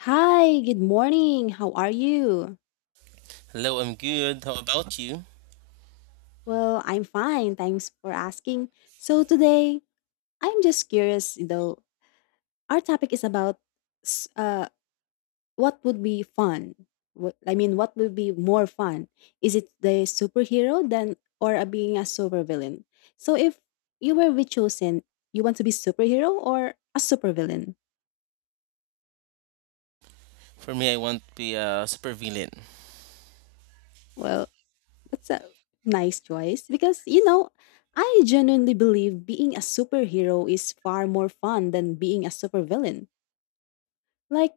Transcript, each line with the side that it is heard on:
left: Hi, good morning. How are you?
right: Hello, I'm good. How about you?
left: Well, I'm fine. Thanks for asking. So today, I'm just curious though. Our topic is about s- uh what would be fun? What would be more fun? Is it the superhero than or a being a supervillain? So if you were be chosen, you want to be superhero or a supervillain?
right: For me, I want to be a supervillain.
left: Well, that's a nice choice because, you know, I genuinely believe being a superhero is far more fun than being a supervillain. Like,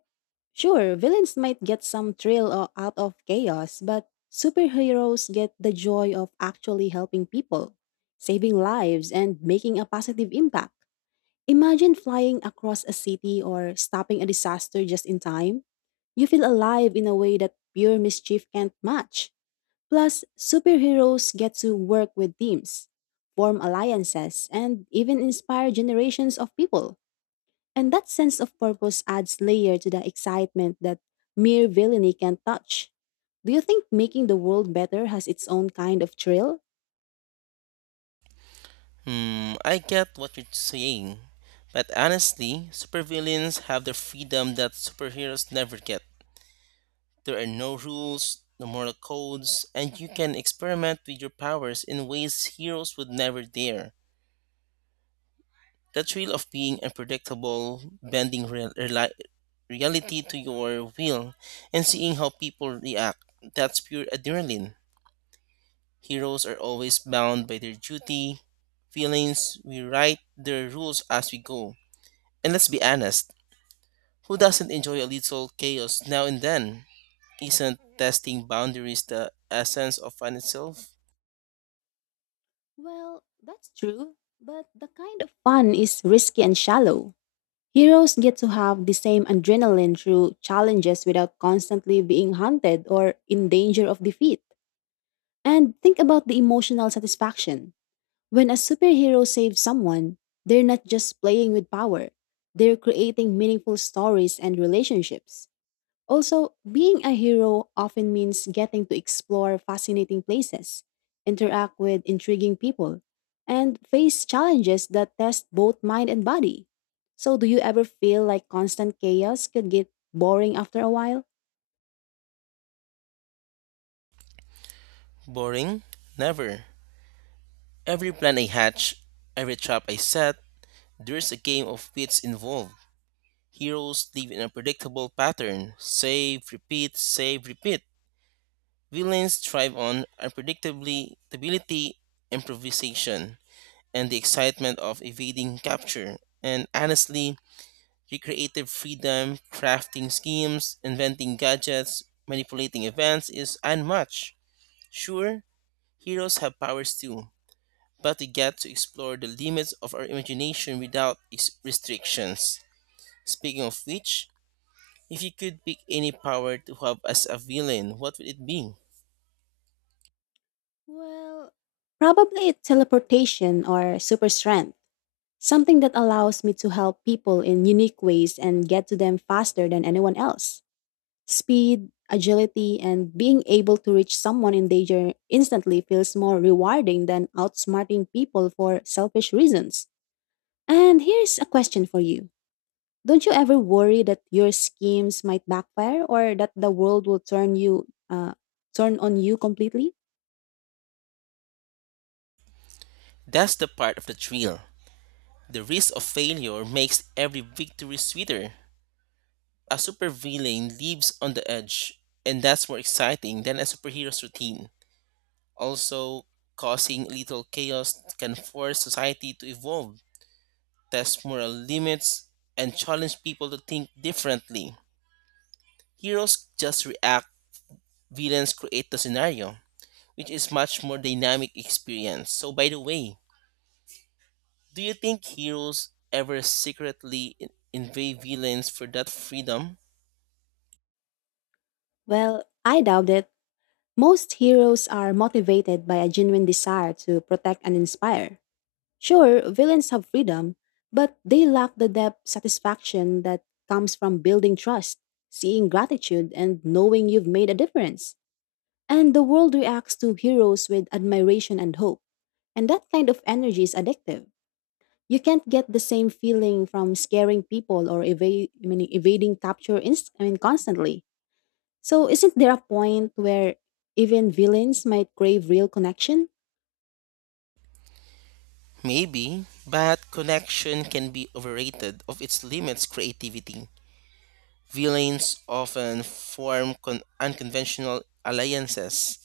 left: sure, villains might get some thrill out of chaos, but superheroes get the joy of actually helping people, saving lives, and making a positive impact. Imagine flying across a city or stopping a disaster just in time. You feel alive in a way that pure mischief can't match. Plus, superheroes get to work with teams, form alliances, and even inspire generations of people. And that sense of purpose adds layer to the excitement that mere villainy can't touch. Do you think making the world better has its own kind of thrill?
right: Hmm, I get what you're saying. But honestly, supervillains have the freedom that superheroes never get. There are no rules, no moral codes, and you can experiment with your powers in ways heroes would never dare. The thrill of being unpredictable, bending reality to your will, and seeing how people react, that's pure adrenaline. Heroes are always bound by their duty, feelings. We write their rules as we go. And let's be honest, who doesn't enjoy a little chaos now and then? Isn't testing boundaries the essence of fun itself?
left: Well, that's true, but the kind of fun is risky and shallow. Heroes get to have the same adrenaline through challenges without constantly being hunted or in danger of defeat. And think about the emotional satisfaction. When a superhero saves someone, they're not just playing with power, they're creating meaningful stories and relationships. Also, being a hero often means getting to explore fascinating places, interact with intriguing people, and face challenges that test both mind and body. So, do you ever feel like constant chaos could get boring after a while?
right: Boring? Never. Every plan I hatch, every trap I set, there's a game of wits involved. Heroes live in a predictable pattern, save, repeat, save, repeat. Villains thrive on unpredictability, improvisation, and the excitement of evading capture, and honestly, your creative freedom, crafting schemes, inventing gadgets, manipulating events is unmatched. Sure, heroes have powers too, but we get to explore the limits of our imagination without restrictions. Speaking of which, if you could pick any power to have as a villain, what would it be?
left: Well, probably teleportation or super strength. Something that allows me to help people in unique ways and get to them faster than anyone else. Speed, agility, and being able to reach someone in danger instantly feels more rewarding than outsmarting people for selfish reasons. And here's a question for you. Don't you ever worry that your schemes might backfire or that the world will turn you turn on you completely?
right: That's the part of the thrill. The risk of failure makes every victory sweeter. A supervillain lives on the edge, and that's more exciting than a superhero's routine. Also, causing little chaos can force society to evolve, test moral limits, and challenge people to think differently. Heroes just react, villains create the scenario, which is much more dynamic experience. So, by the way, do you think heroes ever secretly invade villains for that freedom?
left: Well, I doubt it. Most heroes are motivated by a genuine desire to protect and inspire. Sure, villains have freedom, but they lack the depth satisfaction that comes from building trust, seeing gratitude, and knowing you've made a difference. And the world reacts to heroes with admiration and hope, and that kind of energy is addictive. You can't get the same feeling from scaring people or evading capture constantly. So, isn't there a point where even villains might crave real connection?
right: Maybe, but connection can be overrated of its limits creativity. Villains often form unconventional alliances,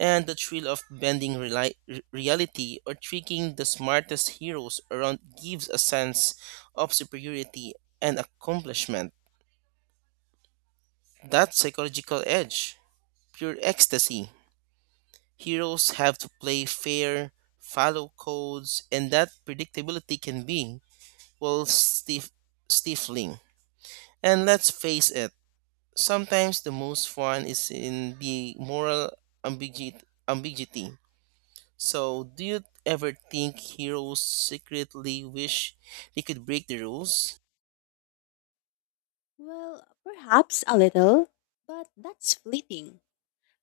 right: and the thrill of bending reality or tricking the smartest heroes around gives a sense of superiority and accomplishment. That psychological edge, pure ecstasy. Heroes have to play fair, follow codes, and that predictability can be equals stif- stifling. And let's face it, sometimes the most fun is in the moral ambiguity. So, do you ever think heroes secretly wish they could break the rules?
left: Well, perhaps a little, but that's fleeting.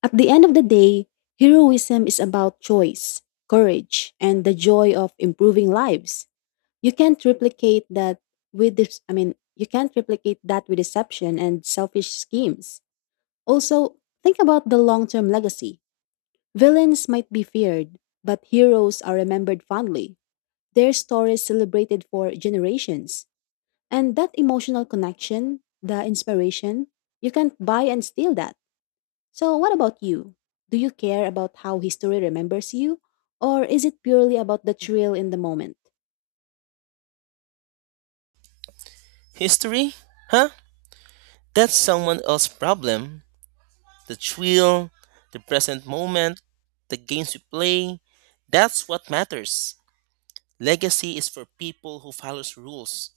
left: At the end of the day, heroism is about choice, courage, and the joy of improving lives. You can't replicate that with this, I mean, you can't replicate that with deception and selfish schemes. Also, think about the long term legacy. Villains might be feared, but heroes are remembered fondly, their stories celebrated for generations. And that emotional connection, the inspiration, you can't buy and steal that. So, what about you? Do you care about how history remembers you, or is it purely about the thrill in the moment?
right: History? Huh? That's someone else's problem. The thrill, the present moment, the games we play, that's what matters. Legacy is for people who follows rules.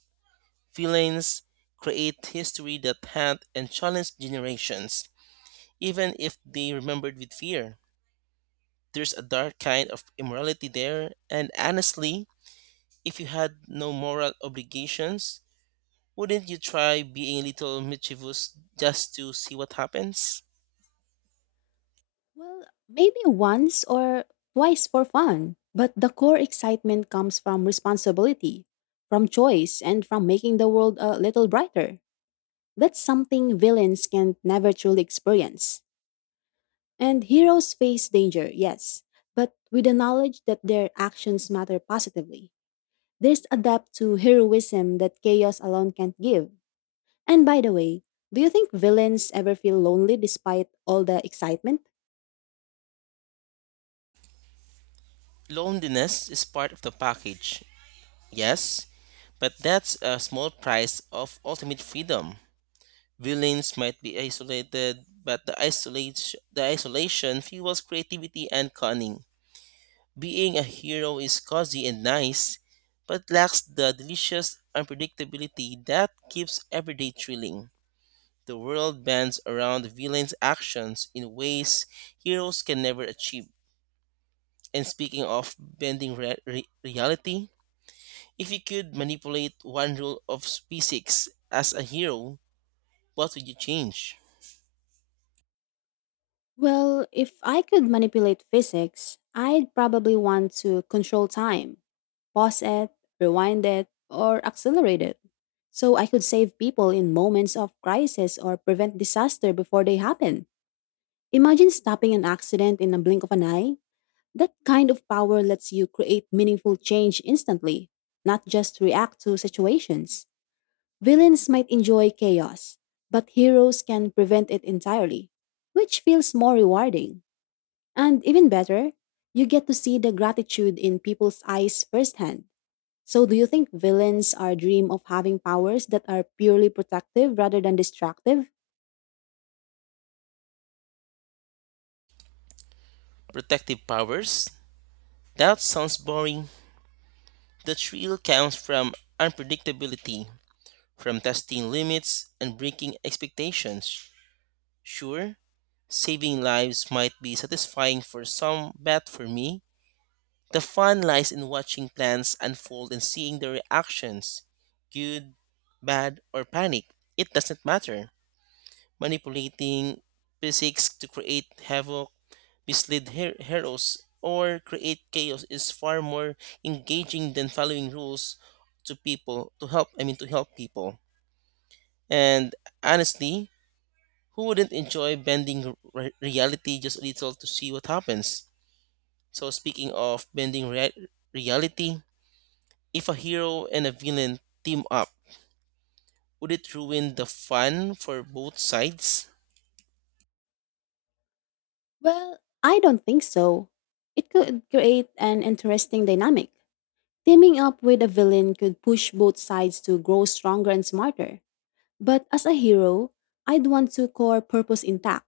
right: Feelings create history that haunt and challenge generations, even if they remembered with fear. There's a dark kind of immorality there, and honestly, if you had no moral obligations, wouldn't you try being a little mischievous just to see what happens?
left: Well, maybe once or twice for fun, but the core excitement comes from responsibility, from choice, and from making the world a little brighter. That's something villains can never truly experience. And heroes face danger, yes, but with the knowledge that their actions matter positively. There's a depth to heroism that chaos alone can't give. And by the way, do you think villains ever feel lonely despite all the excitement?
right: Loneliness is part of the package, yes, but that's a small price of ultimate freedom. Villains might be isolated, but the isolation fuels creativity and cunning. Being a hero is cozy and nice, but lacks the delicious unpredictability that keeps everyday thrilling. The world bends around villains' actions in ways heroes can never achieve. And speaking of bending reality, if you could manipulate one rule of physics as a hero, what would you change?
left: Well, if I could manipulate physics, I'd probably want to control time, pause it, rewind it, or accelerate it. So I could save people in moments of crisis or prevent disaster before they happen. Imagine stopping an accident in a blink of an eye. That kind of power lets you create meaningful change instantly, not just react to situations. Villains might enjoy chaos, but heroes can prevent it entirely, which feels more rewarding. And even better, you get to see the gratitude in people's eyes firsthand. So, do you think villains are dream of having powers that are purely protective rather than destructive?
right: Protective powers, that sounds boring. The thrill comes from unpredictability, from testing limits and breaking expectations. Sure, saving lives might be satisfying for some, but for me, the fun lies in watching plans unfold and seeing their reactions, good, bad, or panic. It doesn't matter. Manipulating physics to create havoc, mislead heroes, or create chaos is far more engaging than following rules to people to help. I mean, to help people. And honestly, who wouldn't enjoy bending reality just a little to see what happens? So, speaking of bending reality, if a hero and a villain team up, would it ruin the fun for both sides?
left: Well, I don't think so. It could create an interesting dynamic. Teaming up with a villain could push both sides to grow stronger and smarter. But as a hero, I'd want to core purpose intact,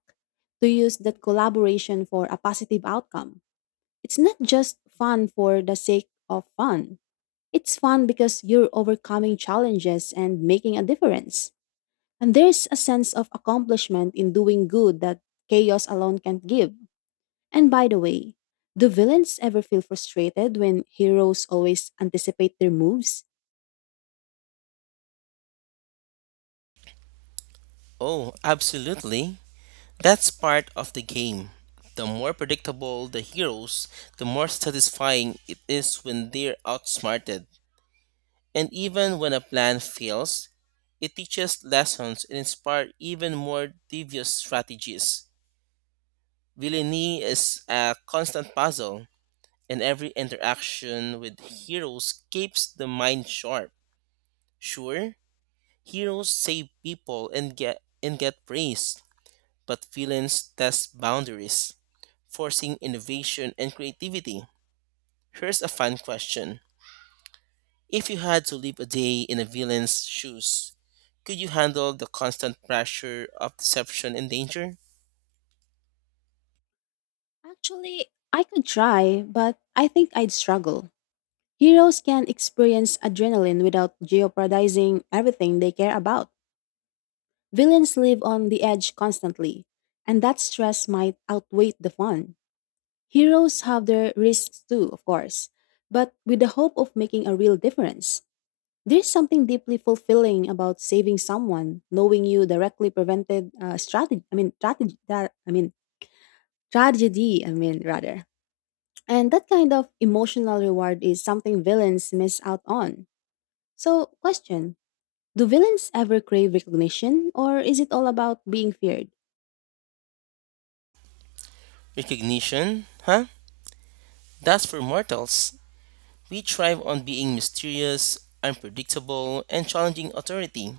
left: to use that collaboration for a positive outcome. It's not just fun for the sake of fun. It's fun because you're overcoming challenges and making a difference. And there's a sense of accomplishment in doing good that chaos alone can't give. And by the way, do villains ever feel frustrated when heroes always anticipate their moves?
right: Oh, absolutely. That's part of the game. The more predictable the heroes, the more satisfying it is when they're outsmarted. And even when a plan fails, it teaches lessons and inspires even more devious strategies. Villainy is a constant puzzle, and every interaction with heroes keeps the mind sharp. Sure, heroes save people and get praise, but villains test boundaries, forcing innovation and creativity. Here's a fun question. If you had to live a day in a villain's shoes, could you handle the constant pressure of deception and danger?
left: Actually, I could try, but I think I'd struggle. Heroes can experience adrenaline without jeopardizing everything they care about. Villains live on the edge constantly, and that stress might outweigh the fun. Heroes have their risks too, of course, but with the hope of making a real difference. There's something deeply fulfilling about saving someone, knowing you directly prevented strategy. I mean, strategy. That, I mean, tragedy. Rather. And that kind of emotional reward is something villains miss out on. So, question. Do villains ever crave recognition, or is it all about being feared?
right: Recognition? Huh? That's for mortals. We thrive on being mysterious, unpredictable, and challenging authority.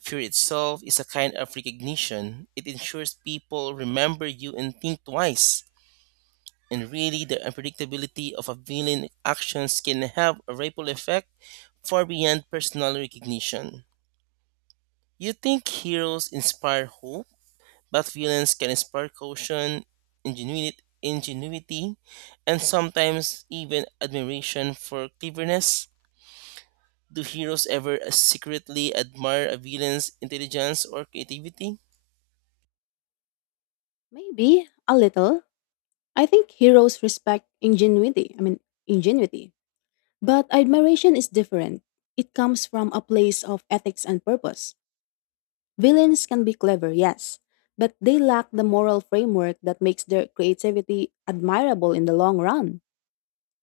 right: Fear itself is a kind of recognition. It ensures people remember you and think twice. And really, the unpredictability of a villain's actions can have a ripple effect far beyond personal recognition. You think heroes inspire hope, but villains can inspire caution, ingenuity, and sometimes even admiration for cleverness. Do heroes ever secretly admire a villain's intelligence or creativity?
left: Maybe a little. I think heroes respect ingenuity. But admiration is different. It comes from a place of ethics and purpose. Villains can be clever, yes, but they lack the moral framework that makes their creativity admirable in the long run.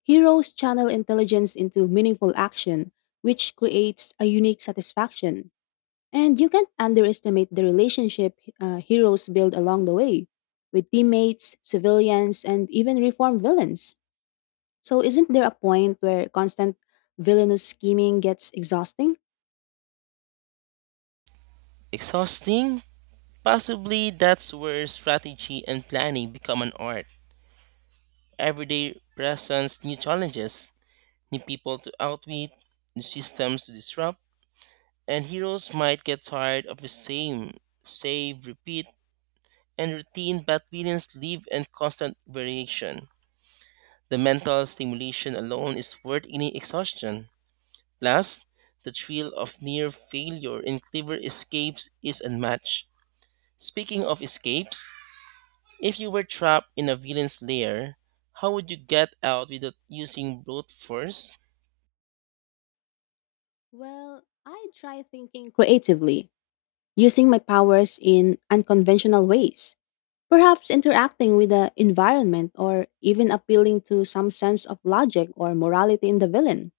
left: Heroes channel intelligence into meaningful action, which creates a unique satisfaction. And you can't underestimate the relationship heroes build along the way with teammates, civilians, and even reformed villains. So, isn't there a point where constant villainous scheming gets exhausting?
right: Exhausting? Possibly, that's where strategy and planning become an art. Everyday presents new challenges, new people to outwit, new systems to disrupt, and heroes might get tired of the same save, repeat, and routine, but villains live in constant variation. The mental stimulation alone is worth any exhaustion. Plus, the thrill of near failure in clever escapes is unmatched. Speaking of escapes, if you were trapped in a villain's lair, how would you get out without using brute force?
left: Well, I try thinking creatively, using my powers in unconventional ways. Perhaps interacting with the environment or even appealing to some sense of logic or morality in the villain.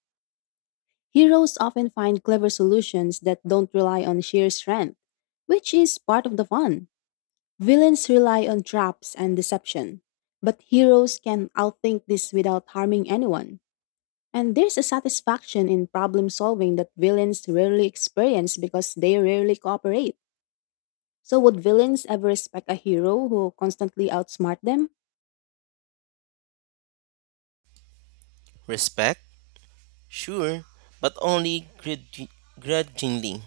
left: Heroes often find clever solutions that don't rely on sheer strength, which is part of the fun. Villains rely on traps and deception, but heroes can outthink this without harming anyone. And there's a satisfaction in problem solving that villains rarely experience because they rarely cooperate. So, would villains ever respect a hero who constantly outsmart them?
right: Respect? Sure, but only grudgingly.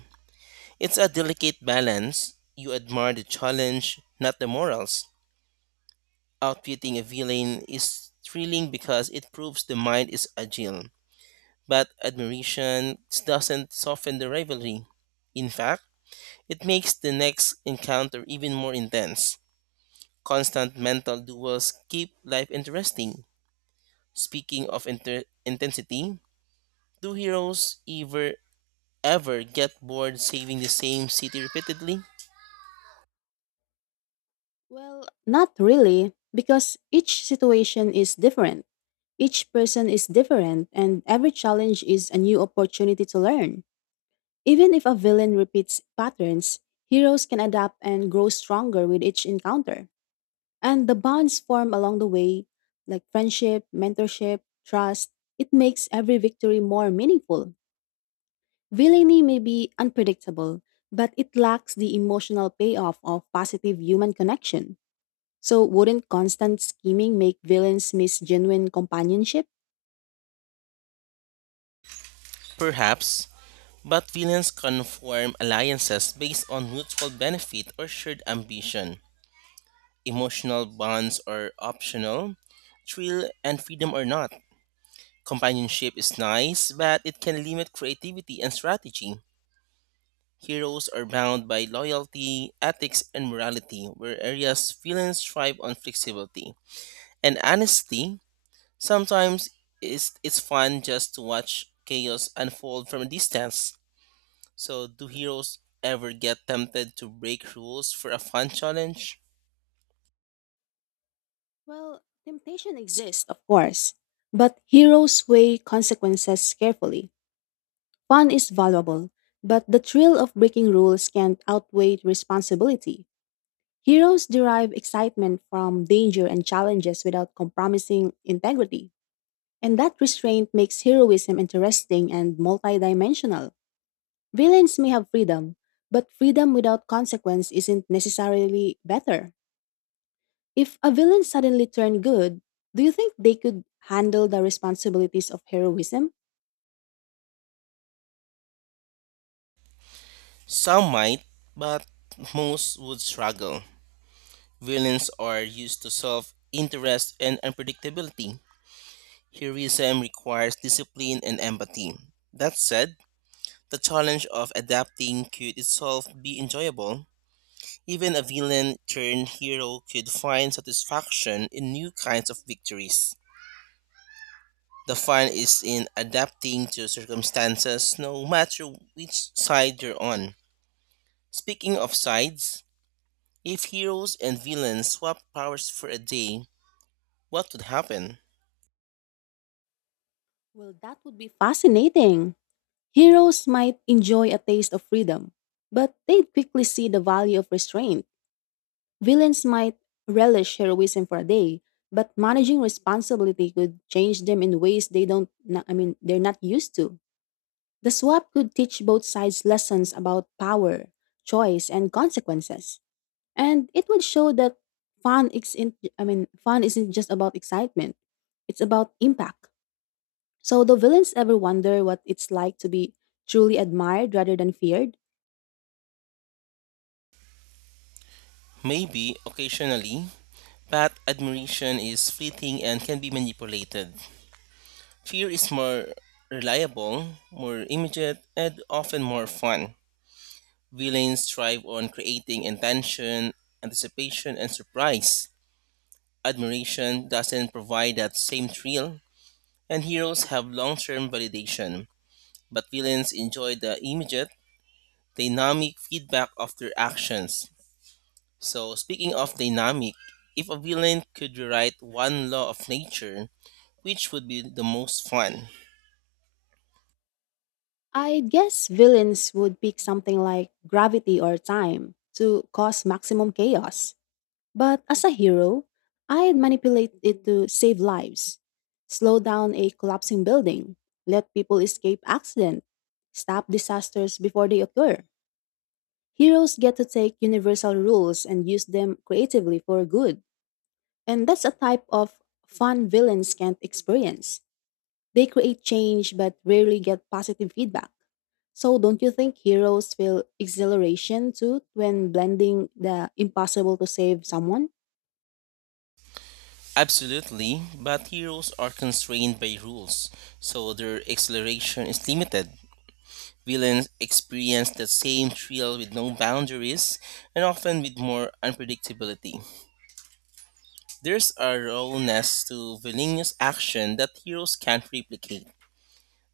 right: It's a delicate balance. You admire the challenge, not the morals. Outwitting a villain is thrilling because it proves the mind is agile, but admiration doesn't soften the rivalry. In fact, it makes the next encounter even more intense. Constant mental duels keep life interesting. Speaking of intensity, do heroes ever get bored saving the same city repeatedly?
left: Well, not really, because each situation is different. Each person is different, and every challenge is a new opportunity to learn. Even if a villain repeats patterns, heroes can adapt and grow stronger with each encounter. And the bonds formed along the way, like friendship, mentorship, trust, it makes every victory more meaningful. Villainy may be unpredictable, but it lacks the emotional payoff of positive human connection. So, wouldn't constant scheming make villains miss genuine companionship?
right: Perhaps, but villains can form alliances based on mutual benefit or shared ambition. Emotional bonds are optional, thrill and freedom are not. Companionship is nice, but it can limit creativity and strategy. Heroes are bound by loyalty, ethics, and morality, where areas villains thrive on flexibility. And honesty, sometimes it's fun just to watch chaos unfold from a distance. So, do heroes ever get tempted to break rules for a fun challenge?
left: Well, temptation exists, of course, but heroes weigh consequences carefully. Fun is valuable, but the thrill of breaking rules can't outweigh responsibility. Heroes derive excitement from danger and challenges without compromising integrity, and that restraint makes heroism interesting and multidimensional. Villains may have freedom, but freedom without consequence isn't necessarily better. If a villain suddenly turned good, do you think they could handle the responsibilities of heroism?
right: Some might, but most would struggle. Villains are used to self interest and unpredictability. Heroism requires discipline and empathy. That said, the challenge of adapting could itself be enjoyable. Even a villain turned hero could find satisfaction in new kinds of victories. The fun is in adapting to circumstances no matter which side you're on. Speaking of sides, if heroes and villains swapped powers for a day, what would happen?
left: Well, that would be fascinating. Heroes might enjoy a taste of freedom, but they'd quickly see the value of restraint. Villains might relish heroism for a day, but managing responsibility could change them in ways they don't, na- I mean, they're not used to. The swap could teach both sides lessons about power, choice, and consequences. And it would show that fun isn't just about excitement. It's about impact. So the villains ever wonder what it's like to be truly admired rather than feared?
right: Maybe occasionally, but admiration is fleeting and can be manipulated. Fear is more reliable, more immediate, and often more fun. Villains thrive on creating intention, anticipation, and surprise. Admiration doesn't provide that same thrill, and heroes have long term validation. But villains enjoy the immediate, dynamic feedback of their actions. So, speaking of dynamic, if a villain could rewrite one law of nature, which would be the most fun?
left: I guess villains would pick something like gravity or time to cause maximum chaos. But as a hero, I'd manipulate it to save lives, slow down a collapsing building, let people escape accident, stop disasters before they occur. Heroes get to take universal rules and use them creatively for good. And that's a type of fun villains can't experience. They create change but rarely get positive feedback. So don't you think heroes feel exhilaration too when blending the impossible to save someone?
right: Absolutely, but heroes are constrained by rules, so their acceleration is limited. Villains experience the same thrill with no boundaries and often with more unpredictability. There's a rawness to villainous action that heroes can't replicate.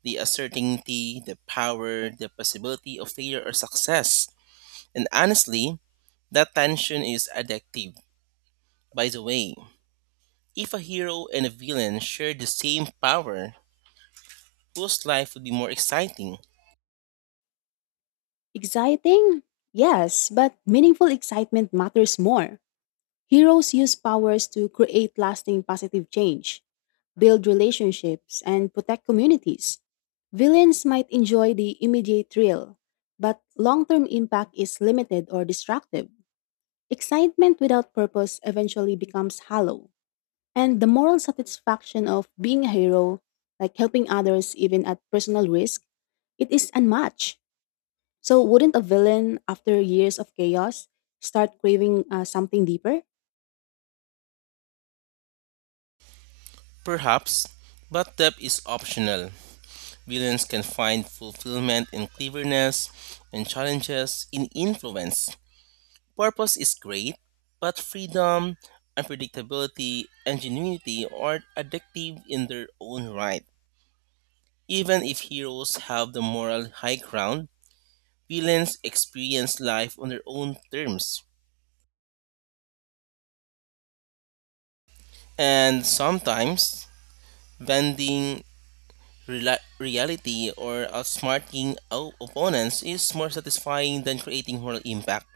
right: The uncertainty, the power, the possibility of failure or success. And honestly, that tension is addictive. By the way, if a hero and a villain shared the same power, whose life would be more exciting?
left: Exciting? Yes, but meaningful excitement matters more. Heroes use powers to create lasting positive change, build relationships, and protect communities. Villains might enjoy the immediate thrill, but long term impact is limited or destructive. Excitement without purpose eventually becomes hollow, and the moral satisfaction of being a hero, like helping others even at personal risk, it is unmatched. So, wouldn't a villain, after years of chaos, start craving something deeper?
right: Perhaps, but depth is optional. Villains can find fulfillment in cleverness and challenges in influence. Purpose is great, but freedom, unpredictability, and genuinity are addictive in their own right. Even if heroes have the moral high ground, villains experience life on their own terms. And sometimes, bending Rela reality or outsmarting opponents is more satisfying than creating moral impact.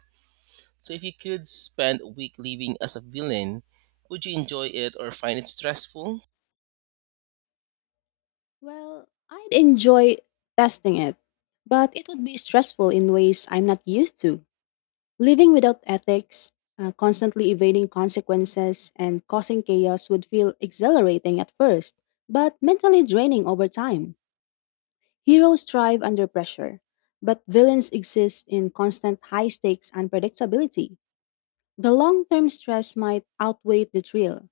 right: So, if you could spend a week living as a villain, would you enjoy it or find it stressful?
left: Well, I'd enjoy testing it, but it would be stressful in ways I'm not used to. Living without ethics, constantly evading consequences, and causing chaos would feel exhilarating at first, but mentally draining over time. Heroes thrive under pressure, but villains exist in constant high stakes unpredictability. The long term stress might outweigh the thrill.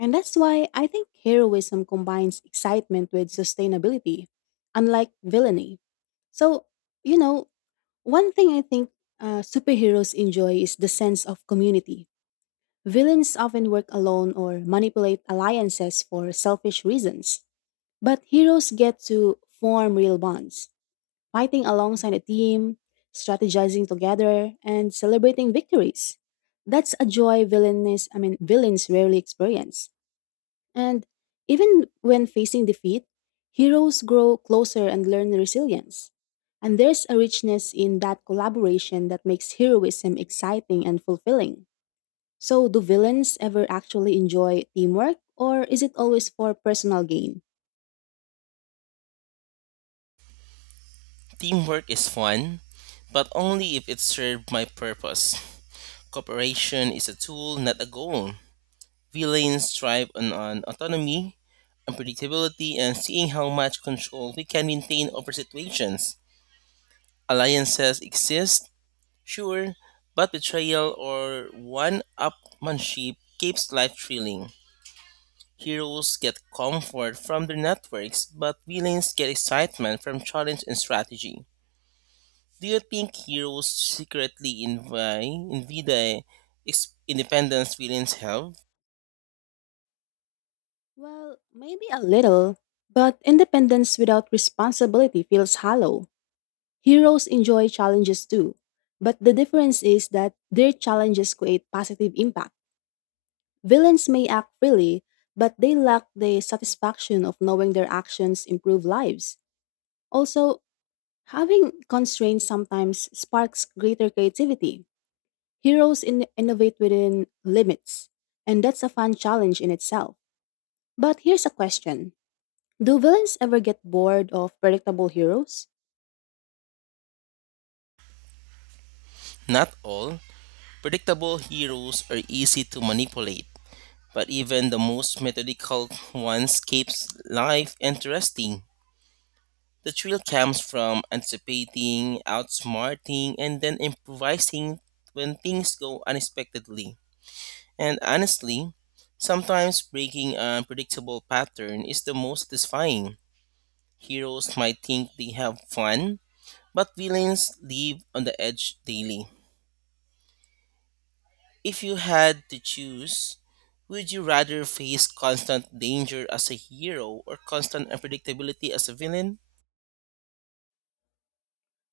left: And that's why I think heroism combines excitement with sustainability, unlike villainy. So, you know, one thing I think superheroes enjoy is the sense of community. Villains often work alone or manipulate alliances for selfish reasons. But heroes get to form real bonds, fighting alongside a team, strategizing together, and celebrating victories. That's a joy villains rarely experience. And even when facing defeat, heroes grow closer and learn resilience. And there's a richness in that collaboration that makes heroism exciting and fulfilling. So, do villains ever actually enjoy teamwork, or is it always for personal gain?
right: Teamwork is fun, but only if it served my purpose. Cooperation is a tool, not a goal. Villains thrive on autonomy, unpredictability, and seeing how much control we can maintain over situations. Alliances exist. Sure, but betrayal or one upmanship keeps life thrilling. Heroes get comfort from their networks, but villains get excitement from challenge and strategy. Do you think heroes secretly envy the independence villains have?
left: Well, maybe a little, but independence without responsibility feels hollow. Heroes enjoy challenges too, but the difference is that their challenges create positive impact. Villains may act freely, but they lack the satisfaction of knowing their actions improve lives. Also, having constraints sometimes sparks greater creativity. Heroes innovate within limits, and that's a fun challenge in itself. But here's a question. Do villains ever get bored of predictable heroes?
right: Not all. Predictable heroes are easy to manipulate, but even the most methodical ones keeps life interesting. The thrill comes from anticipating, outsmarting, and then improvising when things go unexpectedly. And honestly, sometimes breaking an unpredictable pattern is the most satisfying. Heroes might think they have fun, but villains live on the edge daily. If you had to choose, would you rather face constant danger as a hero or constant unpredictability as a villain?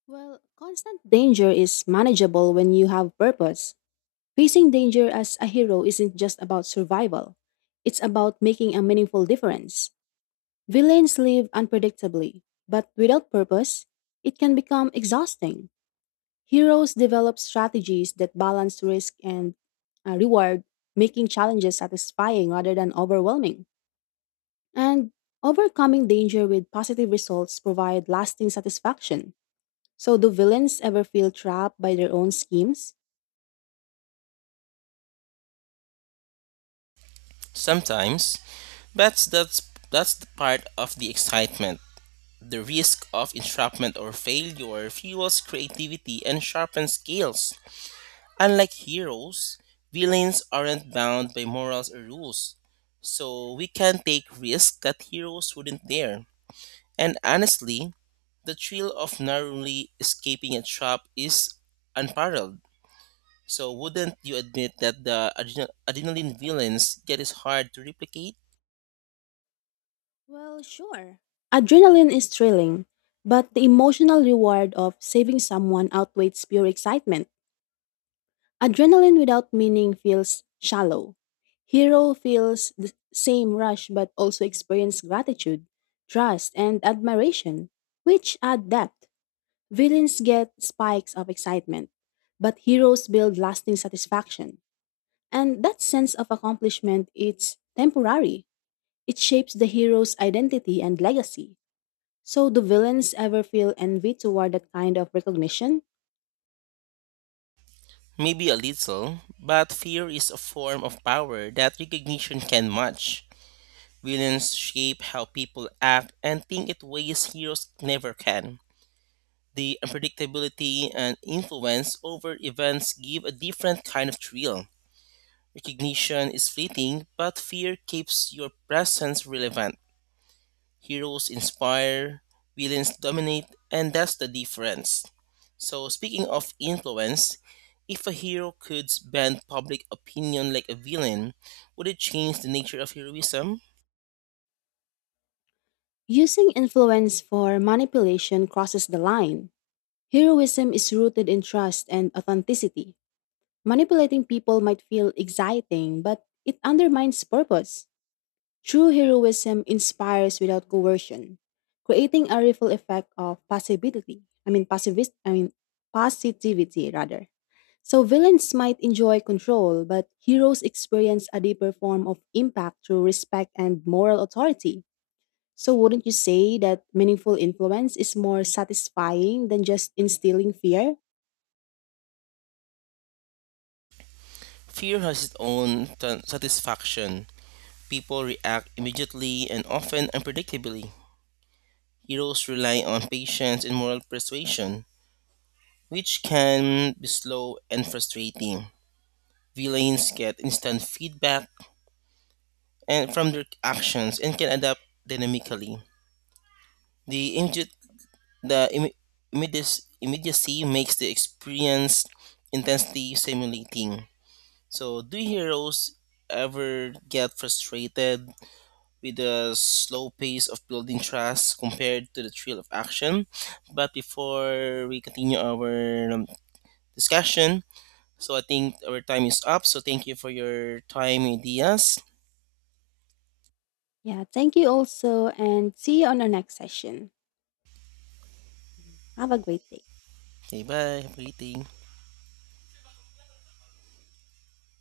left: Well, constant danger is manageable when you have purpose. Facing danger as a hero isn't just about survival, it's about making a meaningful difference. Villains live unpredictably, but without purpose, it can become exhausting. Heroes develop strategies that balance risk and reward, making challenges satisfying rather than overwhelming. And overcoming danger with positive results provide lasting satisfaction. So, do villains ever feel trapped by their own schemes?
right: Sometimes, that's the part of the excitement. The risk of entrapment or failure fuels creativity and sharpens skills. Unlike heroes, villains aren't bound by morals or rules, so we can take risks that heroes wouldn't dare. And honestly, the thrill of narrowly escaping a trap is unparalleled. So, wouldn't you admit that the adrenaline villains get is hard to replicate?
left: Well, sure. Adrenaline is thrilling, but the emotional reward of saving someone outweighs pure excitement. Adrenaline without meaning feels shallow. Hero feels the same rush but also experience gratitude, trust, and admiration, which add depth. Villains get spikes of excitement, but heroes build lasting satisfaction. And that sense of accomplishment it's temporary. It shapes the hero's identity and legacy. So do villains ever feel envy toward that kind of recognition?
right: Maybe a little, but fear is a form of power that recognition can match. Villains shape how people act and think in ways heroes never can. The unpredictability and influence over events give a different kind of thrill. Recognition is fleeting, but fear keeps your presence relevant. Heroes inspire, villains dominate, and that's the difference. So, speaking of influence, if a hero could bend public opinion like a villain, would it change the nature of heroism?
left: Using influence for manipulation crosses the line. Heroism is rooted in trust and authenticity. Manipulating people might feel exciting, but it undermines purpose. True heroism inspires without coercion, creating a ripple effect of possibility. I mean, passivist. I mean, positivity rather. So villains might enjoy control, but heroes experience a deeper form of impact through respect and moral authority. So wouldn't you say that meaningful influence is more satisfying than just instilling fear?
right: Fear has its own satisfaction. People react immediately and often unpredictably. Heroes rely on patience and moral persuasion, which can be slow and frustrating. Villains get instant feedback and from their actions and can adapt dynamically. The immediate the imme- immediacy, immediacy makes the experience intensely stimulating. So, do heroes ever get frustrated with the slow pace of building trust compared to the thrill of action? But before we continue our discussion, so I think our time is up. So, thank you for your time, ideas.
left: Yeah, thank you also, and see you on our next session. Yeah. Have a great day.
right: Okay, bye. Have a great day.